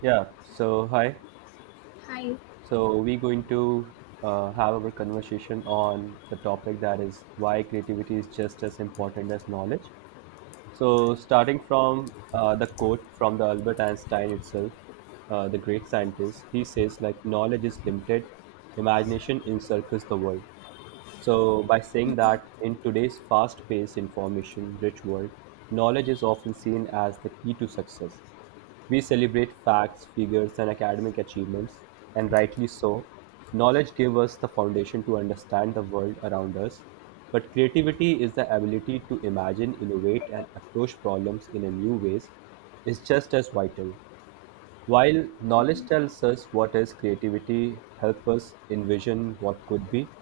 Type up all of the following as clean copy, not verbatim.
Yeah, so hi. Hi. So we're going to have our conversation on the topic that is why creativity is just as important as knowledge. So starting from the quote from the Albert Einstein itself, the great scientist, he says like knowledge is limited, imagination encircles the world. So, by saying that in today's fast paced, information rich world, knowledge is often seen as the key to success. We celebrate facts, figures, and academic achievements, and rightly so. Knowledge gives us the foundation to understand the world around us, but creativity is the ability to imagine, innovate, and approach problems in a new ways is just as vital. While knowledge tells us what is, creativity helps us envision what could be.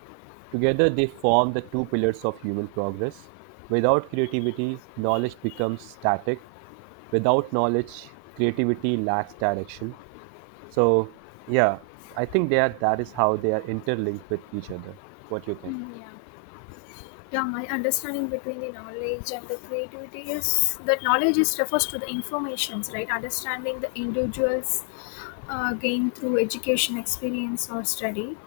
Together, they form the two pillars of human progress. Without creativity, knowledge becomes static. Without knowledge, creativity lacks direction. So, yeah, I think they are, that is how they are interlinked with each other. What do you think? Yeah. Yeah, my understanding between the knowledge and the creativity is that knowledge is refers to the informations, right? Understanding the individuals gain through education, experience, or study.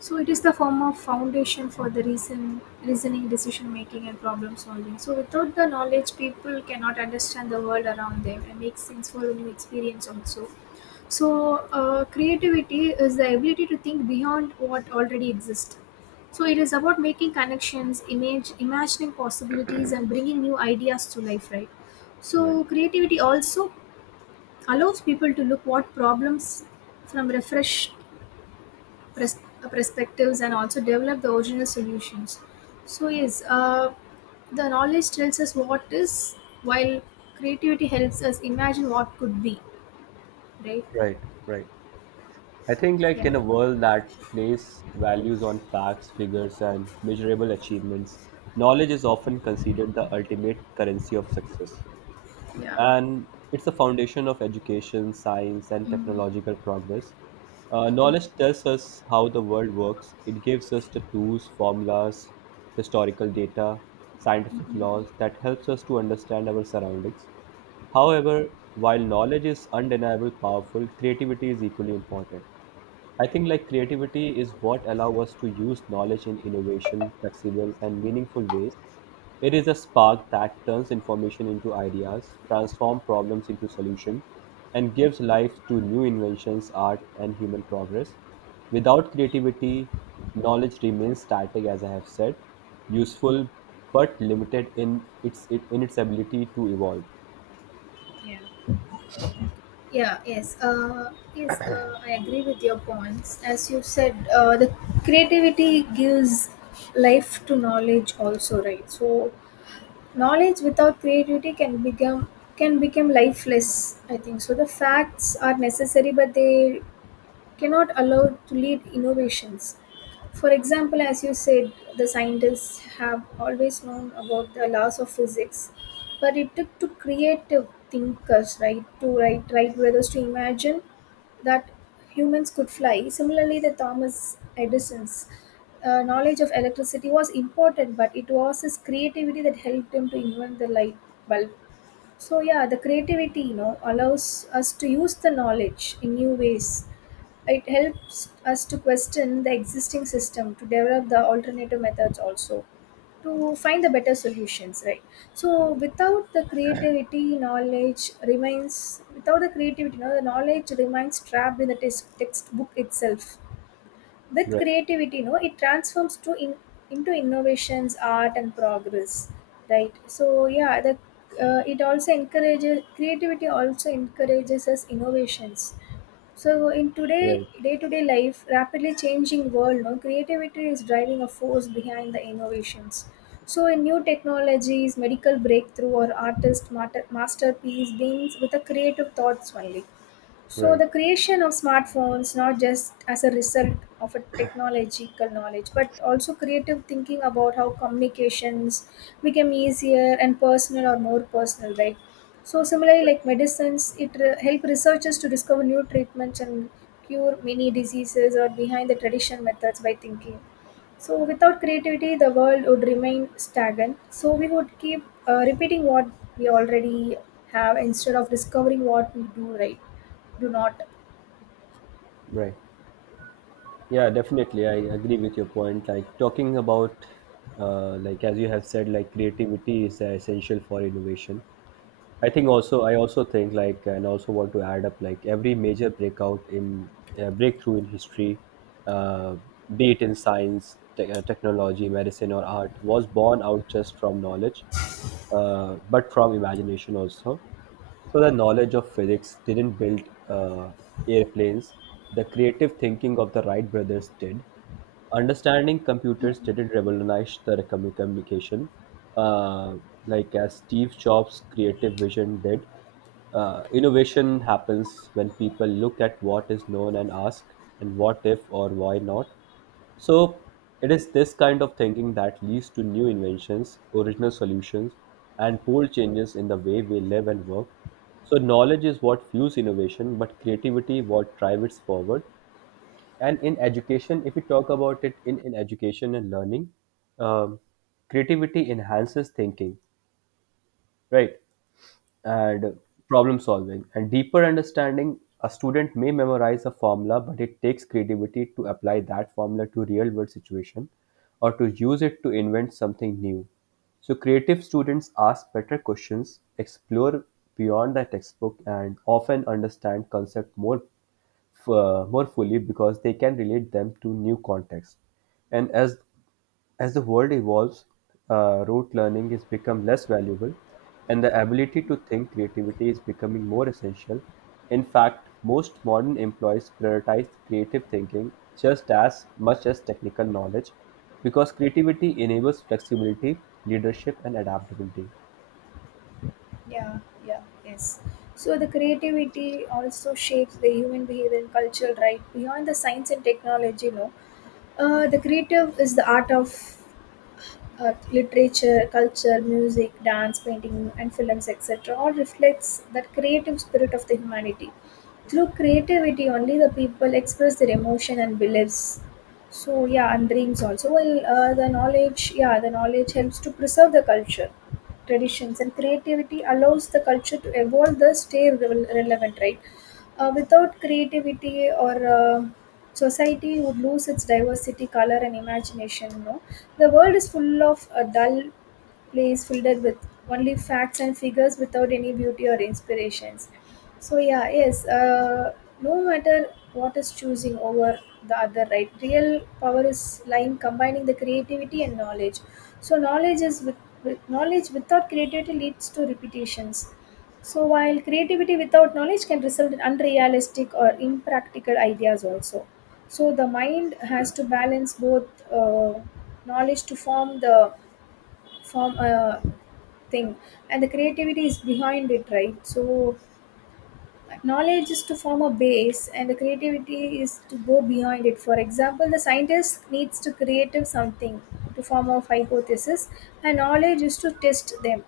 So it is the form of foundation for the reasoning, decision making, and problem solving. So without the knowledge, people cannot understand the world around them and make sense for the new experience also. So, creativity is the ability to think beyond what already exists. So it is about making connections, imagining possibilities, and bringing new ideas to life, right? Right, So creativity also allows people to look what problems from refreshed perspectives and also develop the original solutions. So yes, the knowledge tells us what is, while creativity helps us imagine what could be, right? right, right. I think, like, Yeah. in a world that places values on facts, figures, and measurable achievements, knowledge is often considered the ultimate currency of success. Yeah. And it's the foundation of education, science, and Mm, technological progress. Knowledge tells us how the world works, it gives us the tools, formulas, historical data, scientific laws that helps us to understand our surroundings. However, while knowledge is undeniably powerful, creativity is equally important. I think like creativity is what allow us to use knowledge in innovation, flexible and meaningful ways. It is a spark that turns information into ideas, transforms problems into solutions, and gives life to new inventions, art, and human progress. Without creativity, knowledge remains static, as I have said, useful but limited in its ability to evolve. yeah. Yeah, yes, I agree with your points. As you said, the creativity gives life to knowledge also, right? So knowledge without creativity can become lifeless. I think so. The facts are necessary, but they cannot allow to lead innovations. For example, as you said, the scientists have always known about the laws of physics, but it took to creative thinkers, right, to write right brothers to imagine that humans could fly. Similarly, the Thomas Edison's knowledge of electricity was important, but it was his creativity that helped him to invent the light bulb. So yeah, the creativity, allows us to use the knowledge in new ways. It helps us to question the existing system, to develop the alternative methods also, to find the better solutions, right? So without the creativity, knowledge remains, without the creativity, no, the knowledge remains trapped in the textbook itself. With Right, creativity, no, it transforms into innovations, art and progress, right? So yeah, the it also encourages creativity, also encourages us innovations. So in today right, day-to-day life, rapidly changing world, no, creativity is driving a force behind the innovations. So in new technologies, medical breakthrough or artist masterpiece beings with a creative thoughts only. So right, the creation of smartphones not just as a result of a technological knowledge, but also creative thinking about how communications became easier and personal or more personal, right? So similarly, like medicines, it help researchers to discover new treatments and cure many diseases or behind the traditional methods by thinking. So without creativity, the world would remain stagnant. So we would keep repeating what we already have instead of discovering what we do right. Do not. right. Yeah, definitely. I agree with your point. Like talking about, like as you have said, like creativity is essential for innovation. I also think like and also want to add up like every major breakout in breakthrough in history, uh, be it in science, technology, medicine, or art, was born out just from knowledge, but from imagination also. So the knowledge of physics didn't build uh, airplanes. The creative thinking of the Wright brothers did understanding computers didn't revolutionize the communication uh, like as Steve Jobs creative vision did innovation happens when people look at what is known and ask and what if or why not, so it is this kind of thinking that leads to new inventions, original solutions, and bold changes in the way we live and work. So knowledge is what fuels innovation, but creativity what drives it forward. And in education, if we talk about it, in education and learning, um, creativity enhances thinking, right, and problem solving and deeper understanding. A student may memorize a formula, but it takes creativity to apply that formula to real world situation, or to use it to invent something new. So creative students ask better questions, explore beyond the textbook, and often understand concept more more fully because they can relate them to new context. And as the world evolves, rote learning is become less valuable, and the ability to think creativity is becoming more essential. In fact, most modern employees prioritize creative thinking just as much as technical knowledge because creativity enables flexibility, leadership, and adaptability. Yeah, yeah, yes. So the creativity also shapes the human behavior and culture, right? Beyond the science and technology, no. The creative is the art of literature, culture, music, dance, painting, and films, etc., all reflects that creative spirit of the humanity. Through creativity, only the people express their emotion and beliefs. So yeah, and dreams also. Well, yeah, the knowledge helps to preserve the culture, traditions, and creativity allows the culture to evolve, thus stay relevant, right? Without creativity, or society would lose its diversity, color and imagination. No, the world is full of a dull place filled with only facts and figures without any beauty or inspirations. So yeah, yes. No matter what is choosing over the other, right? Real power is lying combining the creativity and knowledge. So with knowledge without creativity leads to repetitions. So, while creativity without knowledge can result in unrealistic or impractical ideas, also. So, the mind has to balance both uh, knowledge to form a thing, and the creativity is behind it, right? So, knowledge is to form a base, and the creativity is to go behind it. For example, the scientist needs to create something to form a hypothesis, and knowledge is to test them.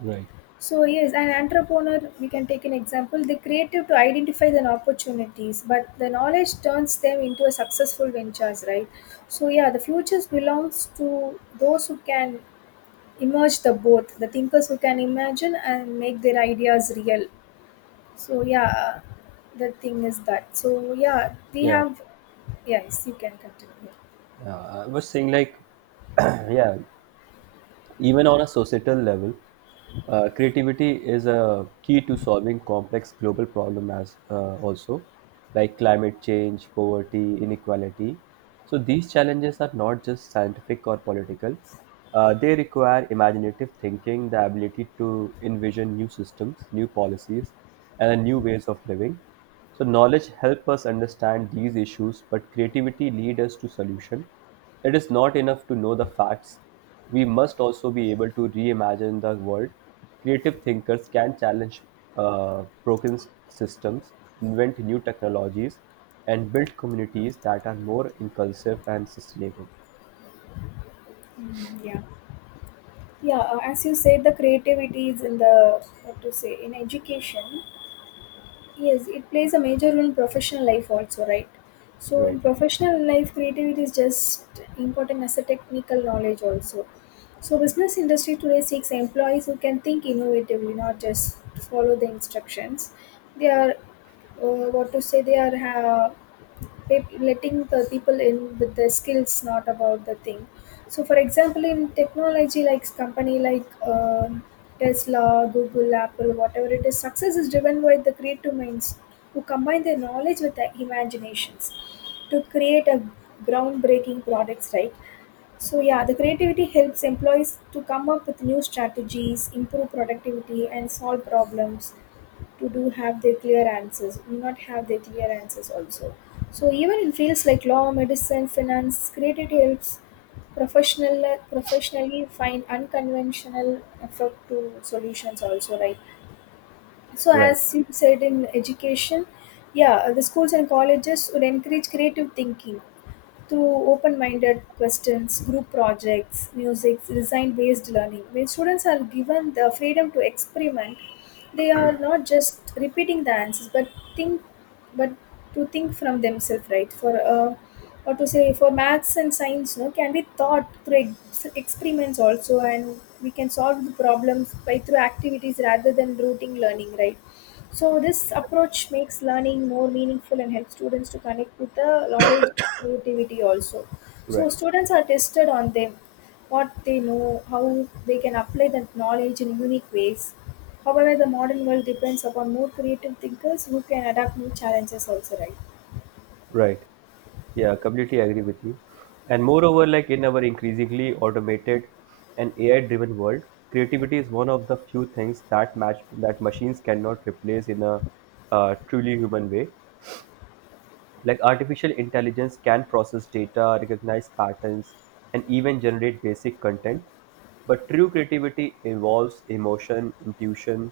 Right. So yes, an entrepreneur, we can take an example, the creative to identify the opportunities, but the knowledge turns them into a successful ventures, right? So yeah, the futures belongs to those who can emerge the both, the thinkers who can imagine and make their ideas real. So yeah, the thing is that. So yeah, we Yeah, have, yes, you can continue. yeah. I was saying like, yeah. Even on a societal level, creativity is a key to solving complex global problems as also like climate change, poverty, inequality. So these challenges are not just scientific or political. They require imaginative thinking, the ability to envision new systems, new policies, and new ways of living. So knowledge help us understand these issues, but creativity lead us to solution. It is not enough to know the facts. We must also be able to reimagine the world. Creative thinkers can challenge broken systems, invent new technologies, and build communities that are more inclusive and sustainable. Yeah. Yeah, as you said, the creativity is in the what to say in education. Yes, it plays a major role in professional life also, right? So in Right, professional life creativity is just important as a technical knowledge also. So business industry today seeks employees who can think innovatively, not just follow the instructions. They are uh, what to say they are letting the people in with the skills not about the thing. So for example in technology, like company like um Tesla, Google, Apple, whatever it is, success is driven by the creative minds who combine their knowledge with their imaginations to create a groundbreaking products, right? So yeah, the creativity helps employees to come up with new strategies, improve productivity, and solve problems. To do have their clear answers Do not have their clear answers also. So even in fields like law, medicine, finance, creative helps professional professionally find unconventional effort to solutions also, right? So right, as you said in education, yeah, the schools and colleges would encourage creative thinking through open-minded questions, group projects, music, design-based learning. When students are given the freedom to experiment, they are not just repeating the answers, think, but to think from themselves, right? For or to say for maths and science, no, can be taught through experiments also, and we can solve the problems by through activities rather than routine learning, right? So this approach makes learning more meaningful and helps students to connect with the knowledge creativity also. So right. students are tested on them, what they know, how they can apply that knowledge in unique ways. However, the modern world depends upon more creative thinkers who can adapt new challenges also, right? Right. Yeah, completely agree with you. And moreover, like in our increasingly automated and AI-driven world, creativity is one of the few things that match that machines cannot replace in a truly human way. Like artificial intelligence can process data, recognize patterns, and even generate basic content, but true creativity involves emotion, intuition,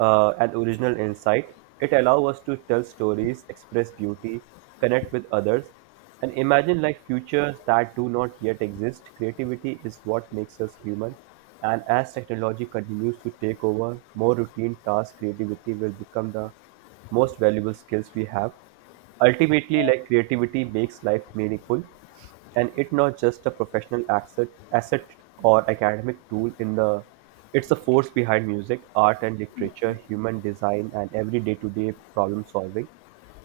and original insight. It allows us to tell stories, express beauty, connect with others, and imagine like futures that do not yet exist. Creativity is what makes us human, and as technology continues to take over more routine tasks, creativity will become the most valuable skills we have. Ultimately, like creativity makes life meaningful, and it's not just a professional asset or academic tool. It's the force behind music, art, and literature, human design, and every day-to-day problem solving.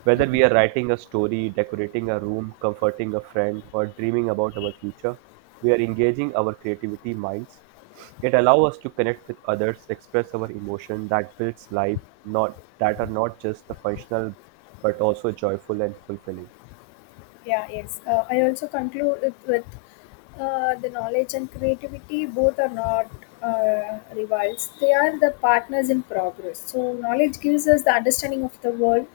Whether we are writing a story, decorating a room, comforting a friend, or dreaming about our future, we are engaging our creativity minds. It allows us to connect with others, express our emotion that builds life, not that are not just the functional but also joyful and fulfilling. Yeah, yes. I also conclude it with the knowledge and creativity. Both are not rivals; they are the partners in progress. So, knowledge gives us the understanding of the world,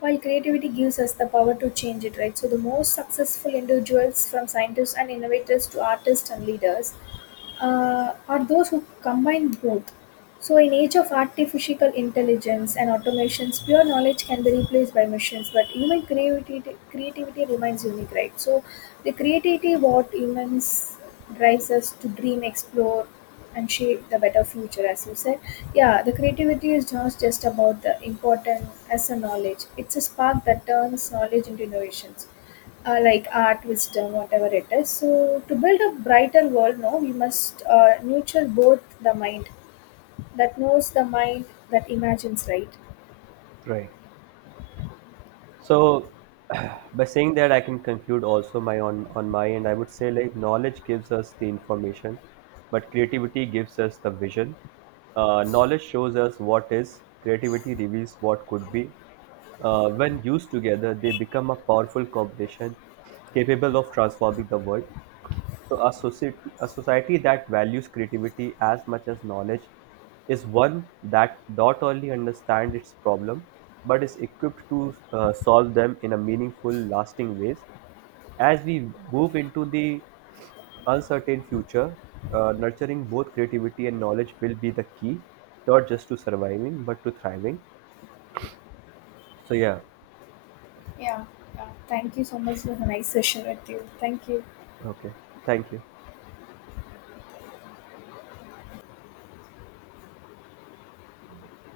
while creativity gives us the power to change it. Right. So, the most successful individuals, from scientists and innovators to artists and leaders, are those who combine both. So, in age of artificial intelligence and automations, pure knowledge can be replaced by machines, but human creativity remains unique, right? So, the creativity what humans drives us to dream, explore, and shape the better future, as you said. Yeah, the creativity is not just about the important as a knowledge; it's a spark that turns knowledge into innovations, like art, wisdom, whatever it is. So, to build a brighter world, no, we must nurture both the mind that knows the mind that imagines, right? Right. So, by saying that, I can conclude also my on my end. I would say like knowledge gives us the information, but creativity gives us the vision. Knowledge shows us what is. Creativity reveals what could be. When used together, they become a powerful combination capable of transforming the world. So a society that values creativity as much as knowledge is one that not only understands its problem but is equipped to solve them in a meaningful, lasting ways. As we move into the uncertain future, nurturing both creativity and knowledge will be the key, not just to surviving but to thriving. So yeah, Yeah. Yeah. Thank you so much. It was a nice session with you. Thank you. okay, thank you.